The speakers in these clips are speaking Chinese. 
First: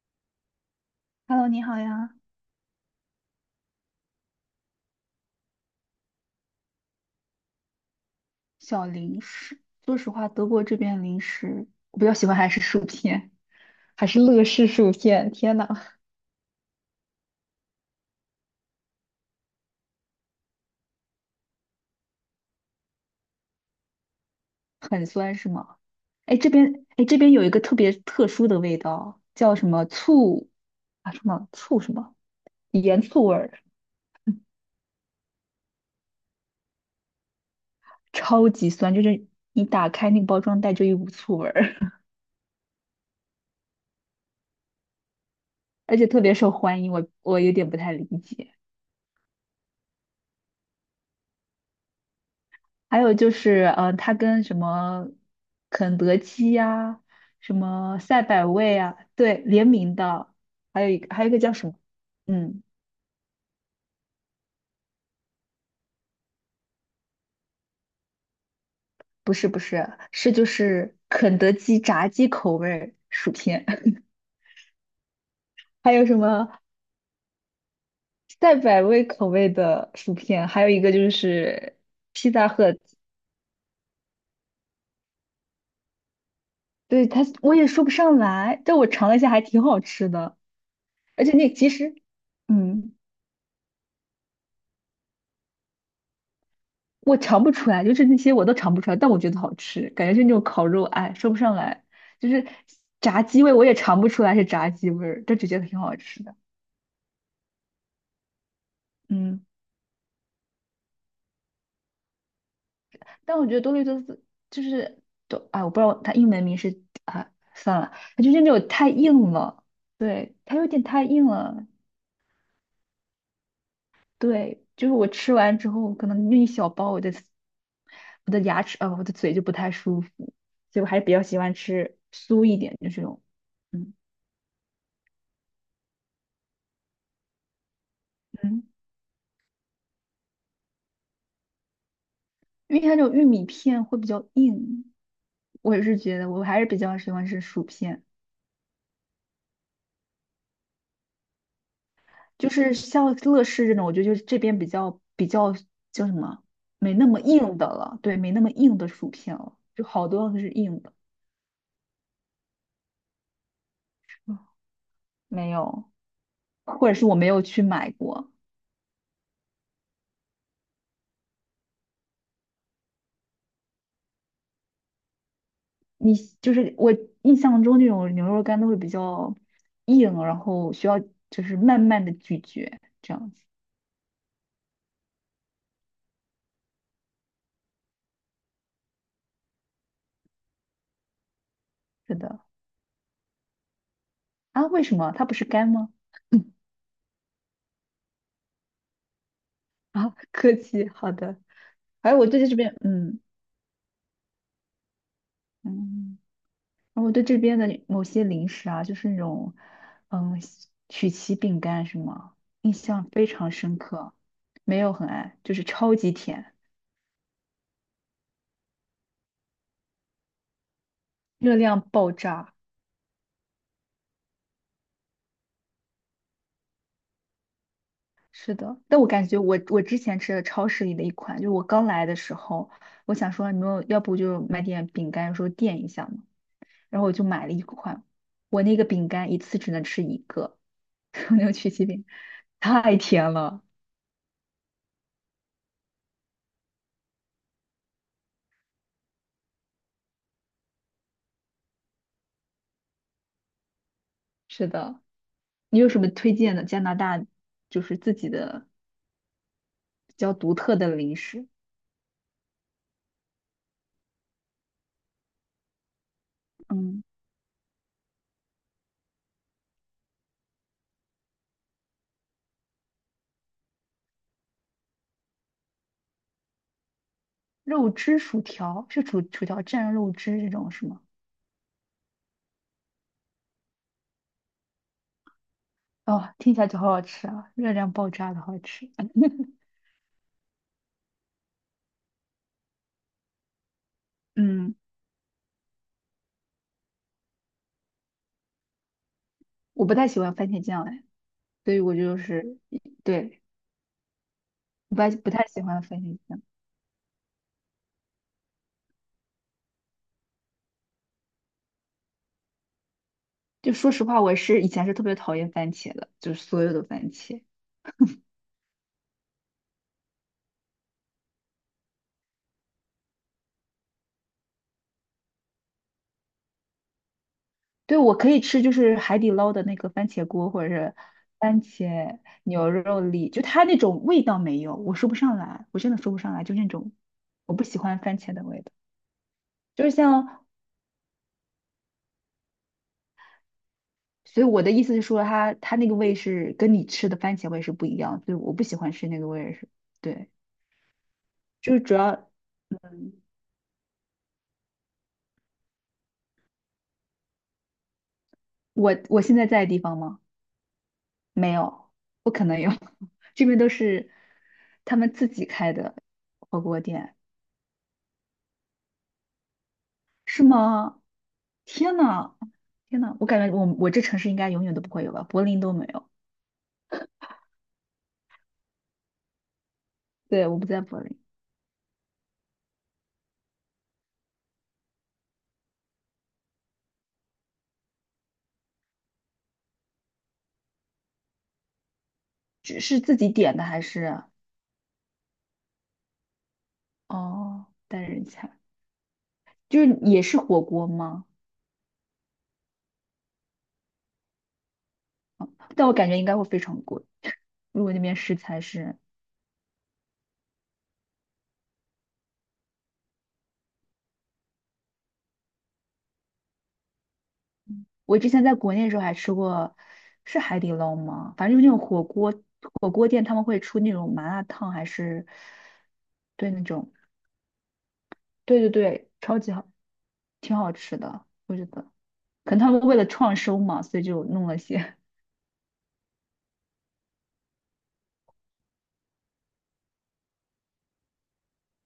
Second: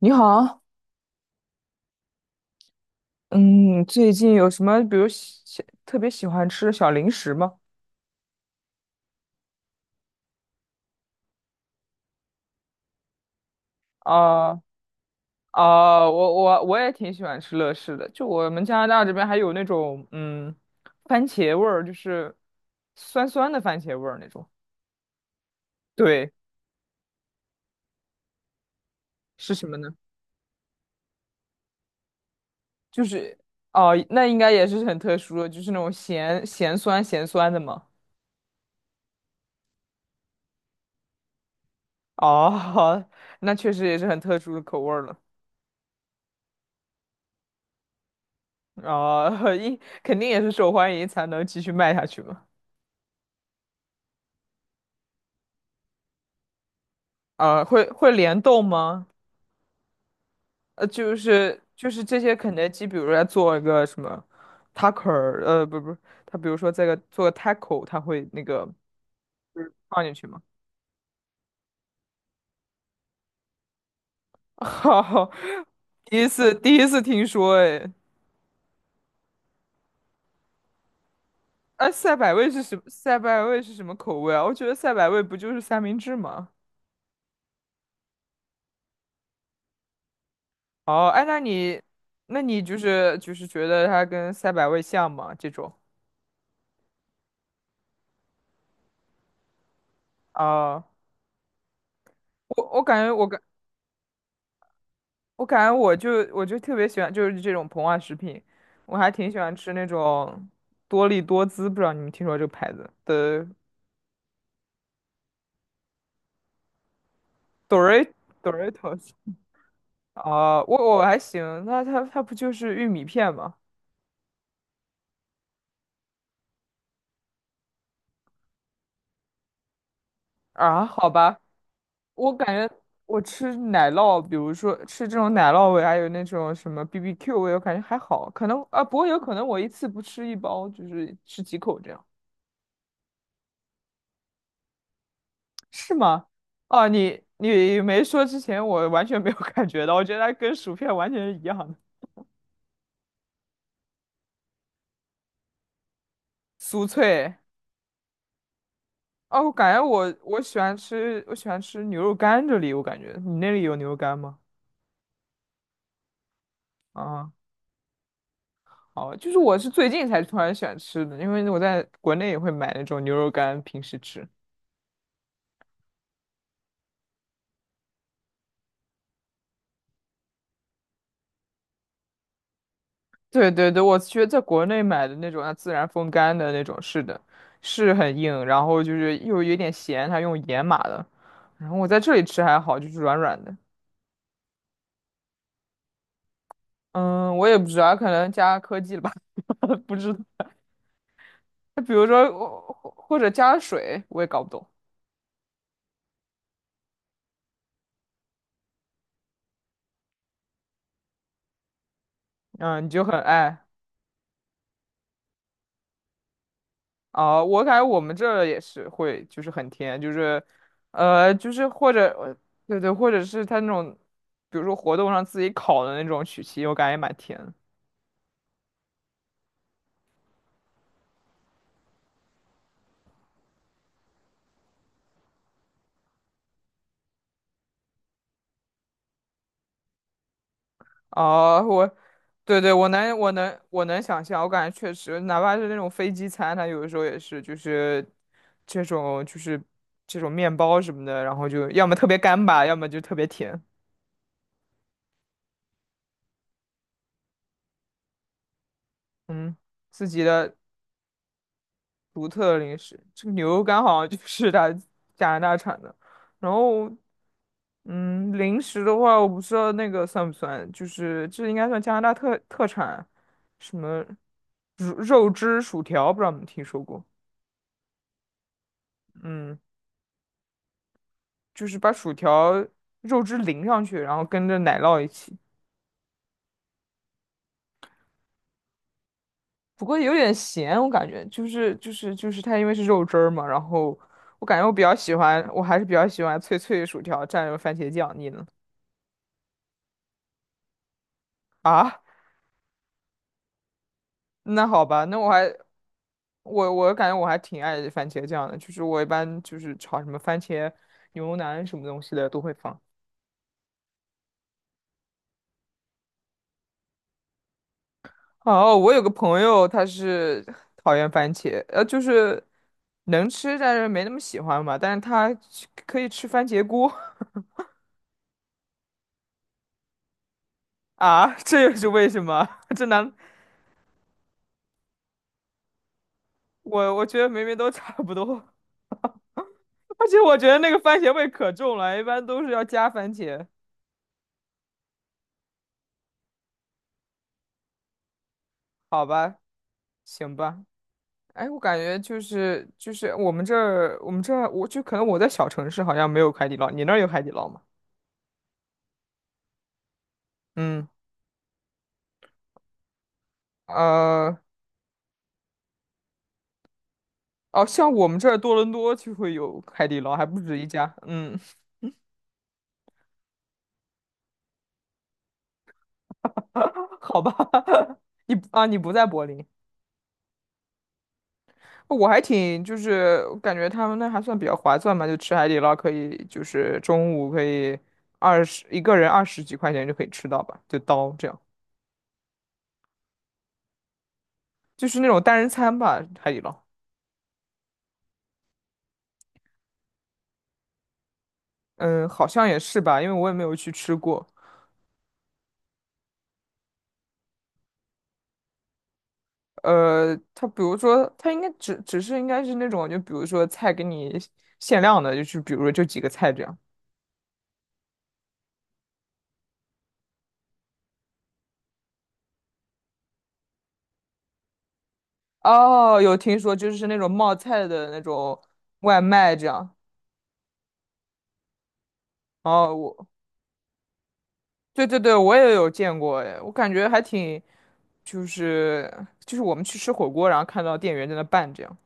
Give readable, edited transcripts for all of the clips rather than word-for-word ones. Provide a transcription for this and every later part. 你好。Hello，你好呀。嗯，最近有什么，比如特别喜欢吃的小零食吗？小零食。说实话，德国这边零食我比较喜欢还是薯片，还是乐啊、事薯片。天呐，啊、我也挺喜欢吃乐事的，就我们加拿大这边还有那种，嗯，番茄味儿，就是酸酸的番茄味儿那种。很酸是吗？对，哎，这边哎这边有一个特别特殊的味道，是叫什什么么呢？醋啊？什么醋什么盐就醋味是儿，哦、那应该也是很特殊的，就是那种咸咸酸咸酸的嘛。超级酸，就是你打开那个包装袋就一股醋味儿，哦，那确实也是很特殊的口味儿了。而且特别受欢迎。我有点不太理解。啊，一肯定也是受欢迎才能继续卖下去嘛。还有就是，它跟什么肯德基呀、什啊，会么会赛联百动味啊，吗？对，联名的，还呃，有一个就还有一个叫是什么？就是这些肯嗯，德基，比如说它做一个什么 taco,呃，不不，它比如说这个做个 taco,它会那个不是不就是是，放进去是吗？就是肯德基炸鸡口味儿薯片，哈，还有什第一么次第一次听说。哎，赛百味口味的薯片，还有一个就是哎，赛披百萨味是盒，什么？赛百味是什么口味啊？我觉得赛百味不就是三明治吗？对，它我也说不上来，但我尝了一下还挺好吃的，哦。哎，而且那那其你实，那你就嗯。是就是觉得它跟赛百味像吗？这种我尝不出来，就是那些我都尝不出来，但我觉得好吃，感觉是那种烤啊，肉，哎，说不上来，就是我我感觉炸我感。鸡味我也尝不出来是炸鸡味儿，但我只觉感得觉挺好我就吃的。我就特别喜欢就是这种膨化食品，我还挺喜嗯，欢吃那种多力多滋，不知道你们听说这个牌子但的。 我觉得多利多斯就是多，哎，我不知道它英文名是啊，算了，Dor 它就是那种太 Doritos。 硬了。对，它啊、有我点我太还硬行，了，那它不就是玉米片吗？对，就是我吃完之后，可能那一小包，我的牙齿啊，我的嘴就不太舒服，所以啊，我还是好比较吧，喜欢吃我酥感一觉点的这我种，吃奶嗯。酪，比如说吃这种奶酪味，还有那种什么 BBQ 味，我感觉还好，可能嗯，啊，不过有可能我一次不吃一包，就是吃几口这样。因为它这种玉米片会比较硬，我也是是觉吗？得我还是比哦，较喜你欢吃薯你没片，说之前，我完全没有 感觉到，我觉得它跟薯片完全是一样的，就是像乐事这种，我觉得就是这边比较叫什么，酥没那么脆。硬的了，对，没那么硬的薯片哦，我了，感觉就好我多都我是喜欢硬的。吃，我喜欢吃牛肉干这里，我感觉你那里有牛肉干吗？嗯，没有，或者是我没啊，有去买过。好，就是我是最近才突然喜欢吃的，因为我在国内也会买那种牛肉干，平时吃。你就是我印象中这种牛肉干都会比较硬，然后需要就是慢慢的咀嚼这样子。对对对，我觉得在国内买的那种，它自然风干的那种，是的，是很硬，然后就是又有点咸，它用盐码的。然后我在这是里的。吃还好，就是软软的。啊，为什么它不是干吗？嗯，我也不知道，可能加科技了吧。不啊，知道。客气，好的。比如哎，我说，对这边，或或嗯者加水，我也搞不懂。嗯，然后我对这边的某些零食啊，就是那种，嗯，曲奇饼干什么，印嗯，你就象很非常爱。深刻。没有很爱，就是超级甜，啊、我感觉我们这儿也是会，就是很甜，就是，呃，就热是量或者，爆呃炸。对对，或者是他那种，比如说活动上自己烤的那种曲奇，我感觉也蛮甜。是的，但我感觉我之前吃的超市里的一款，就是我刚来的时候，我想说你们要不就买点饼干说垫一下嘛。然后我就买了一款，我那个饼干一次只能吃一个，那个啊，曲奇我，饼对对，太甜了。我能想象，我感觉确实，哪怕是那种飞机餐，它有的时候也是，就是这种面包什么的，然后就要么特别干巴，要么就特别甜。是的，你有什么推荐的加拿大就是自己的嗯，自比己较独的特的零食？独特零食，这个牛肉干好像就是 它加拿大产的。然后，嗯，嗯，零食的话，我不知道那个算不算，就是这应该算加拿大特特产，什么肉肉汁薯条，不知道你们听说过？肉汁薯条是薯薯嗯。条蘸肉汁这种是吗？就是把薯条肉汁淋上去，然后跟着奶酪一起。哦，听起来就好好吃啊，热量爆炸的好吃。嗯，不过有点咸，我感觉就是它因为是肉汁儿嘛，然后我感觉我嗯，比较喜欢，我还是比较喜欢脆脆的薯条蘸着番茄酱。你呢？我不太喜欢番茄酱哎，所以我啊，就是对，那好不吧，太那我不还太喜欢番茄酱。我感觉我还挺爱番茄酱的，就是我一般就是炒什么番茄牛腩什么东西的都会放。就说实话，我是以前是特别讨厌番茄的，就是所有的番茄。哦，我有个朋友，他是讨厌番茄，呃，就是能吃，但是没那么喜欢吧。但是他吃可以吃番茄锅。 对，我可以吃就是海底捞的那个番茄锅，或者是 啊，这番又是为茄什么？牛 这肉难，粒，就它那种味道没有，我说不上来，我真的说不上来，就那种我我觉得明我明不都喜差欢不番茄的多。味道，就是 而且我像，觉得那个番茄味可重了，一般都是要加番茄。所以我的意思是说它，它那个味是跟你吃的番茄味是不一样，所以我不喜欢好吃那个吧，味是，对，行吧。哎，我就感是主觉要，就是就嗯，是我们这儿我们这儿我就可能我在小城市好像没有海底捞，你那儿有海底捞吗？我现在在的地方吗？嗯，没有，不可能有，这边都是呃。他们自己开的火锅店。哦，像我们这儿多伦多就会有海底捞，还不是止一家。吗？嗯，天呐，天呐，我感觉我这城市应该永远都不会有吧，柏林都没有。好吧，你啊，你不在柏林，对，我不在柏林。我还挺就是感觉他们那还算比较划算嘛，就吃海底捞可以，就是中午可以二十一个人二十几块钱就可以吃到吧，就刀这样，只是自己点的还是就是那种单人餐吧，海底捞。哦单人餐，就是也是火锅吗？嗯，好像也是吧，因为我也没有去吃过。但我感觉应该会非常贵，如果那边食材是，呃，它比如说，它应该只是应该是那种，就比如说菜给你限量的，就是比如说就几个菜这样。我之前在国内的时候还吃过，是海底捞吗？反正就是那种火锅店，他们会出那种麻辣烫，还是哦，有听对说，那就是种，那种冒菜的那种对对外对，卖超这级好，样。挺好吃的，我觉得。可能他哦，们为了我创收嘛，所以就弄了对些，对对，我也有见过，哎，我感觉还挺，就是就是我们去吃火锅，然后看到店员在那拌这样，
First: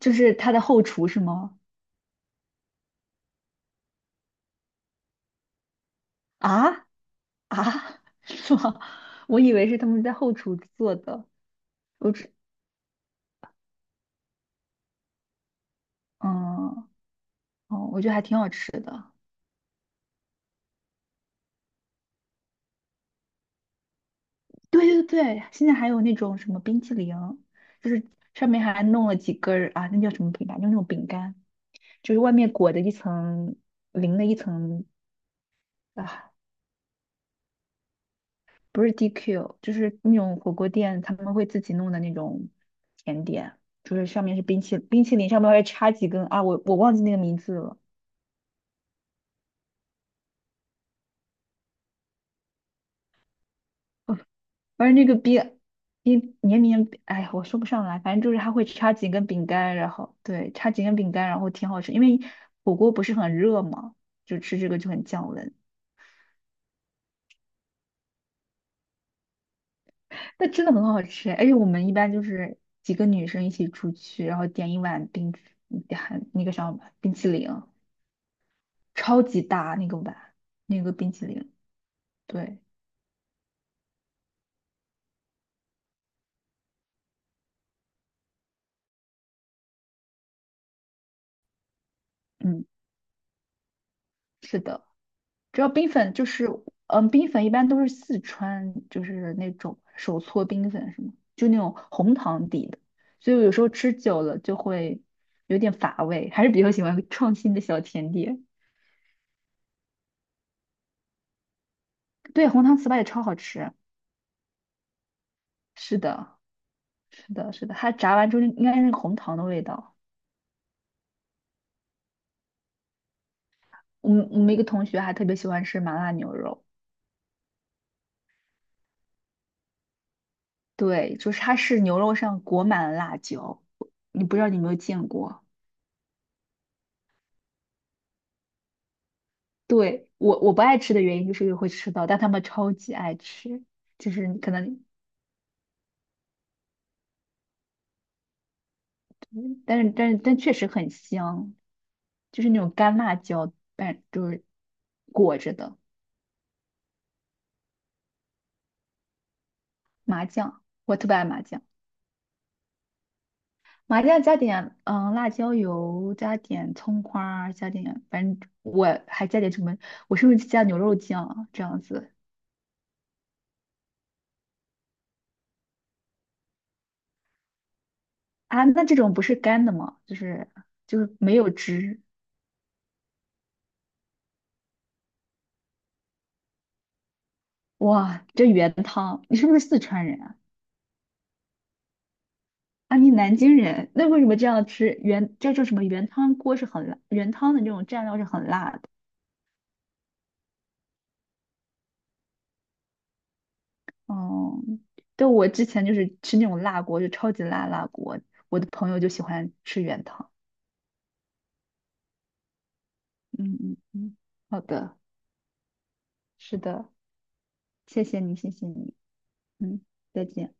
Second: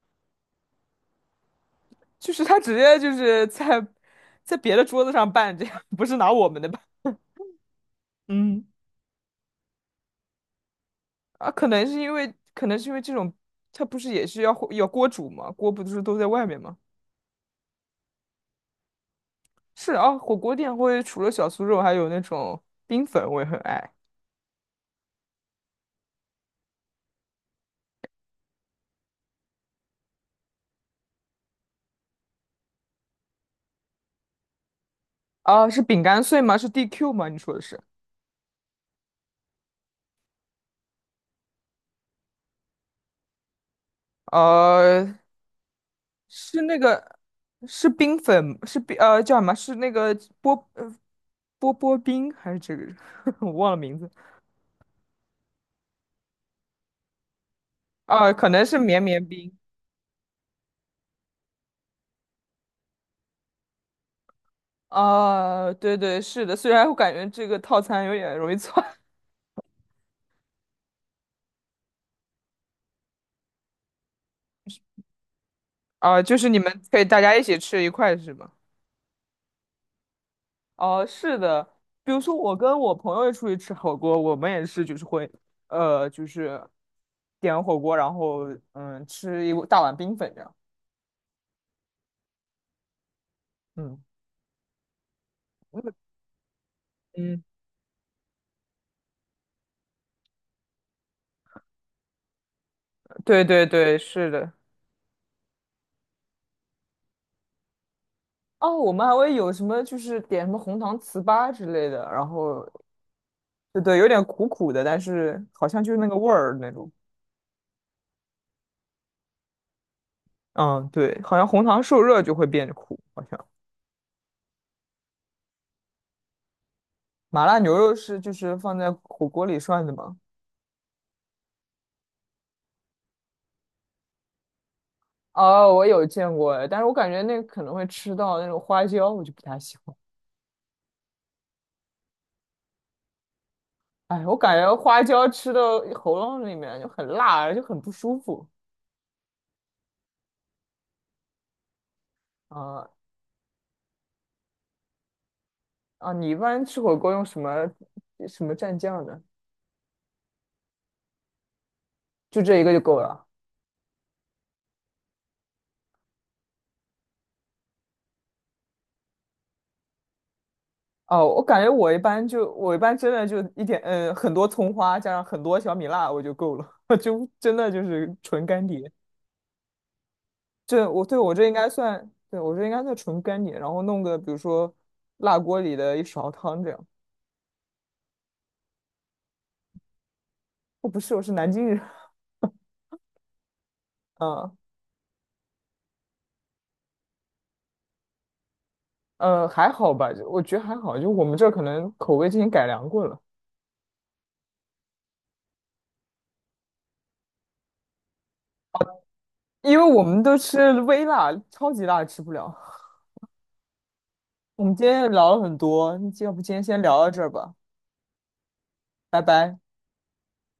就是他的后厨是吗？就是他直接就是在在别的桌子上拌这样，不是拿我们的吧？啊啊，是嗯，吗？我以为是他们在后厨做的。啊，可能是我因为只可能是因为这种，它不是也是要火要锅煮吗？锅不是都在外面吗？嗯，哦，我觉得还挺好吃的。是啊，火锅店会除了小酥肉，还有那种冰粉，我也很爱。对对对，现在还有那种什么冰淇淋，就是上面还弄了几根儿啊，那叫什么饼干？就那种饼干，就是外面裹着一层淋了一层啊，是饼干碎啊，吗？是 DQ 吗？你说的是？不是 DQ，就是那种火锅店他们会自己弄的那种甜点，就是上面是冰淇冰呃，淇淋，上面会插几根啊，是我那忘记那个个，名字了，是冰粉，是冰，呃，叫什么？是那个波，呃，波波冰还是这个？我忘了名字。哦反正那个冰冰绵绵，哎呀，我说不上来，反正啊，就是可它能会是插绵几绵根饼冰。干，然后对，插几根饼干，然后挺好吃，因为火锅不是很热嘛，就吃这个就很降温，啊，对对，是的。虽然我感觉这个套餐有点容易错。但真的很好吃，而且我们一般就是几个女生一起出去，然后点一碗冰，嗯 还啊，就那是个你啥们可以冰大淇家一淋。起吃一块是吗？超级大那个碗，那个哦，冰淇是淋。的，比如说我对，跟我朋友出去吃火锅，我们也是就是会，呃，就是点火锅，然后嗯，吃一大碗冰粉这样。嗯，嗯是的，主要冰粉就是，嗯，冰嗯，粉一般都是四川，就是那种手搓冰粉什么，就那种红糖底的，所以对有时对候吃对，久是了的。就会有点乏味，还是比较喜欢创新的小甜点。哦，我们还会有什么就是点什么红糖糍粑之类的，然对，红后糖糍粑也超好吃。对对，有点苦苦的，但是好像就是是那个味的，儿那种。是的，是的，它炸完之后应该是红糖的味道。嗯，对，好像红糖受热就会变苦，好像我们一个同学还特别喜欢吃麻辣牛肉。麻辣牛肉是就是放在火锅里涮的吗？对，就是它是牛肉上裹满了辣椒，你不知道你有没有见过？哦，我有见过，但是我感觉那个可能会吃到那种花椒，我就不太喜欢。对，我不爱吃的原因就是因为会吃到，但他们超级爱吃，就哎，是我可感觉能，花椒吃到喉咙里面就很辣，就很不舒服。但确实很香，就是那种啊干辣椒，但就是裹着的啊，你一般吃火锅用什么什么蘸酱呢？麻酱，我特别爱麻酱，就这一个就够了。麻酱加点嗯辣椒油，加点葱花儿加点反正我还加点什么，我是不是加牛肉哦，酱我啊感这觉样我一子？般就我一般真的就一点，嗯，很多葱花加上很多小米辣我就够了，就真的就是纯干啊，碟。那这种不是干的吗？就是这就我是对我没这有应该汁。算，对我这应该算纯干碟，然后弄个比如说辣锅里的一勺汤这样。哇，这原汤，你是不是四川人啊？我不是，我是南京人。啊，你南京人，那为什么这嗯样吃原这叫什么原汤锅是很辣，原汤的那种蘸料是很辣的。呃，还好吧，就我觉得还好，就我们这儿可能口味之前改良过了，哦、对，我之前就是吃那种辣锅，就超级辣辣锅，我的朋友就喜欢因吃为我原们汤。都吃微辣，超级辣吃不了。嗯嗯嗯，好我们今的，天也聊了很多，要不今是天先的，聊到这儿吧，谢谢你，谢谢你，拜拜。嗯，再见。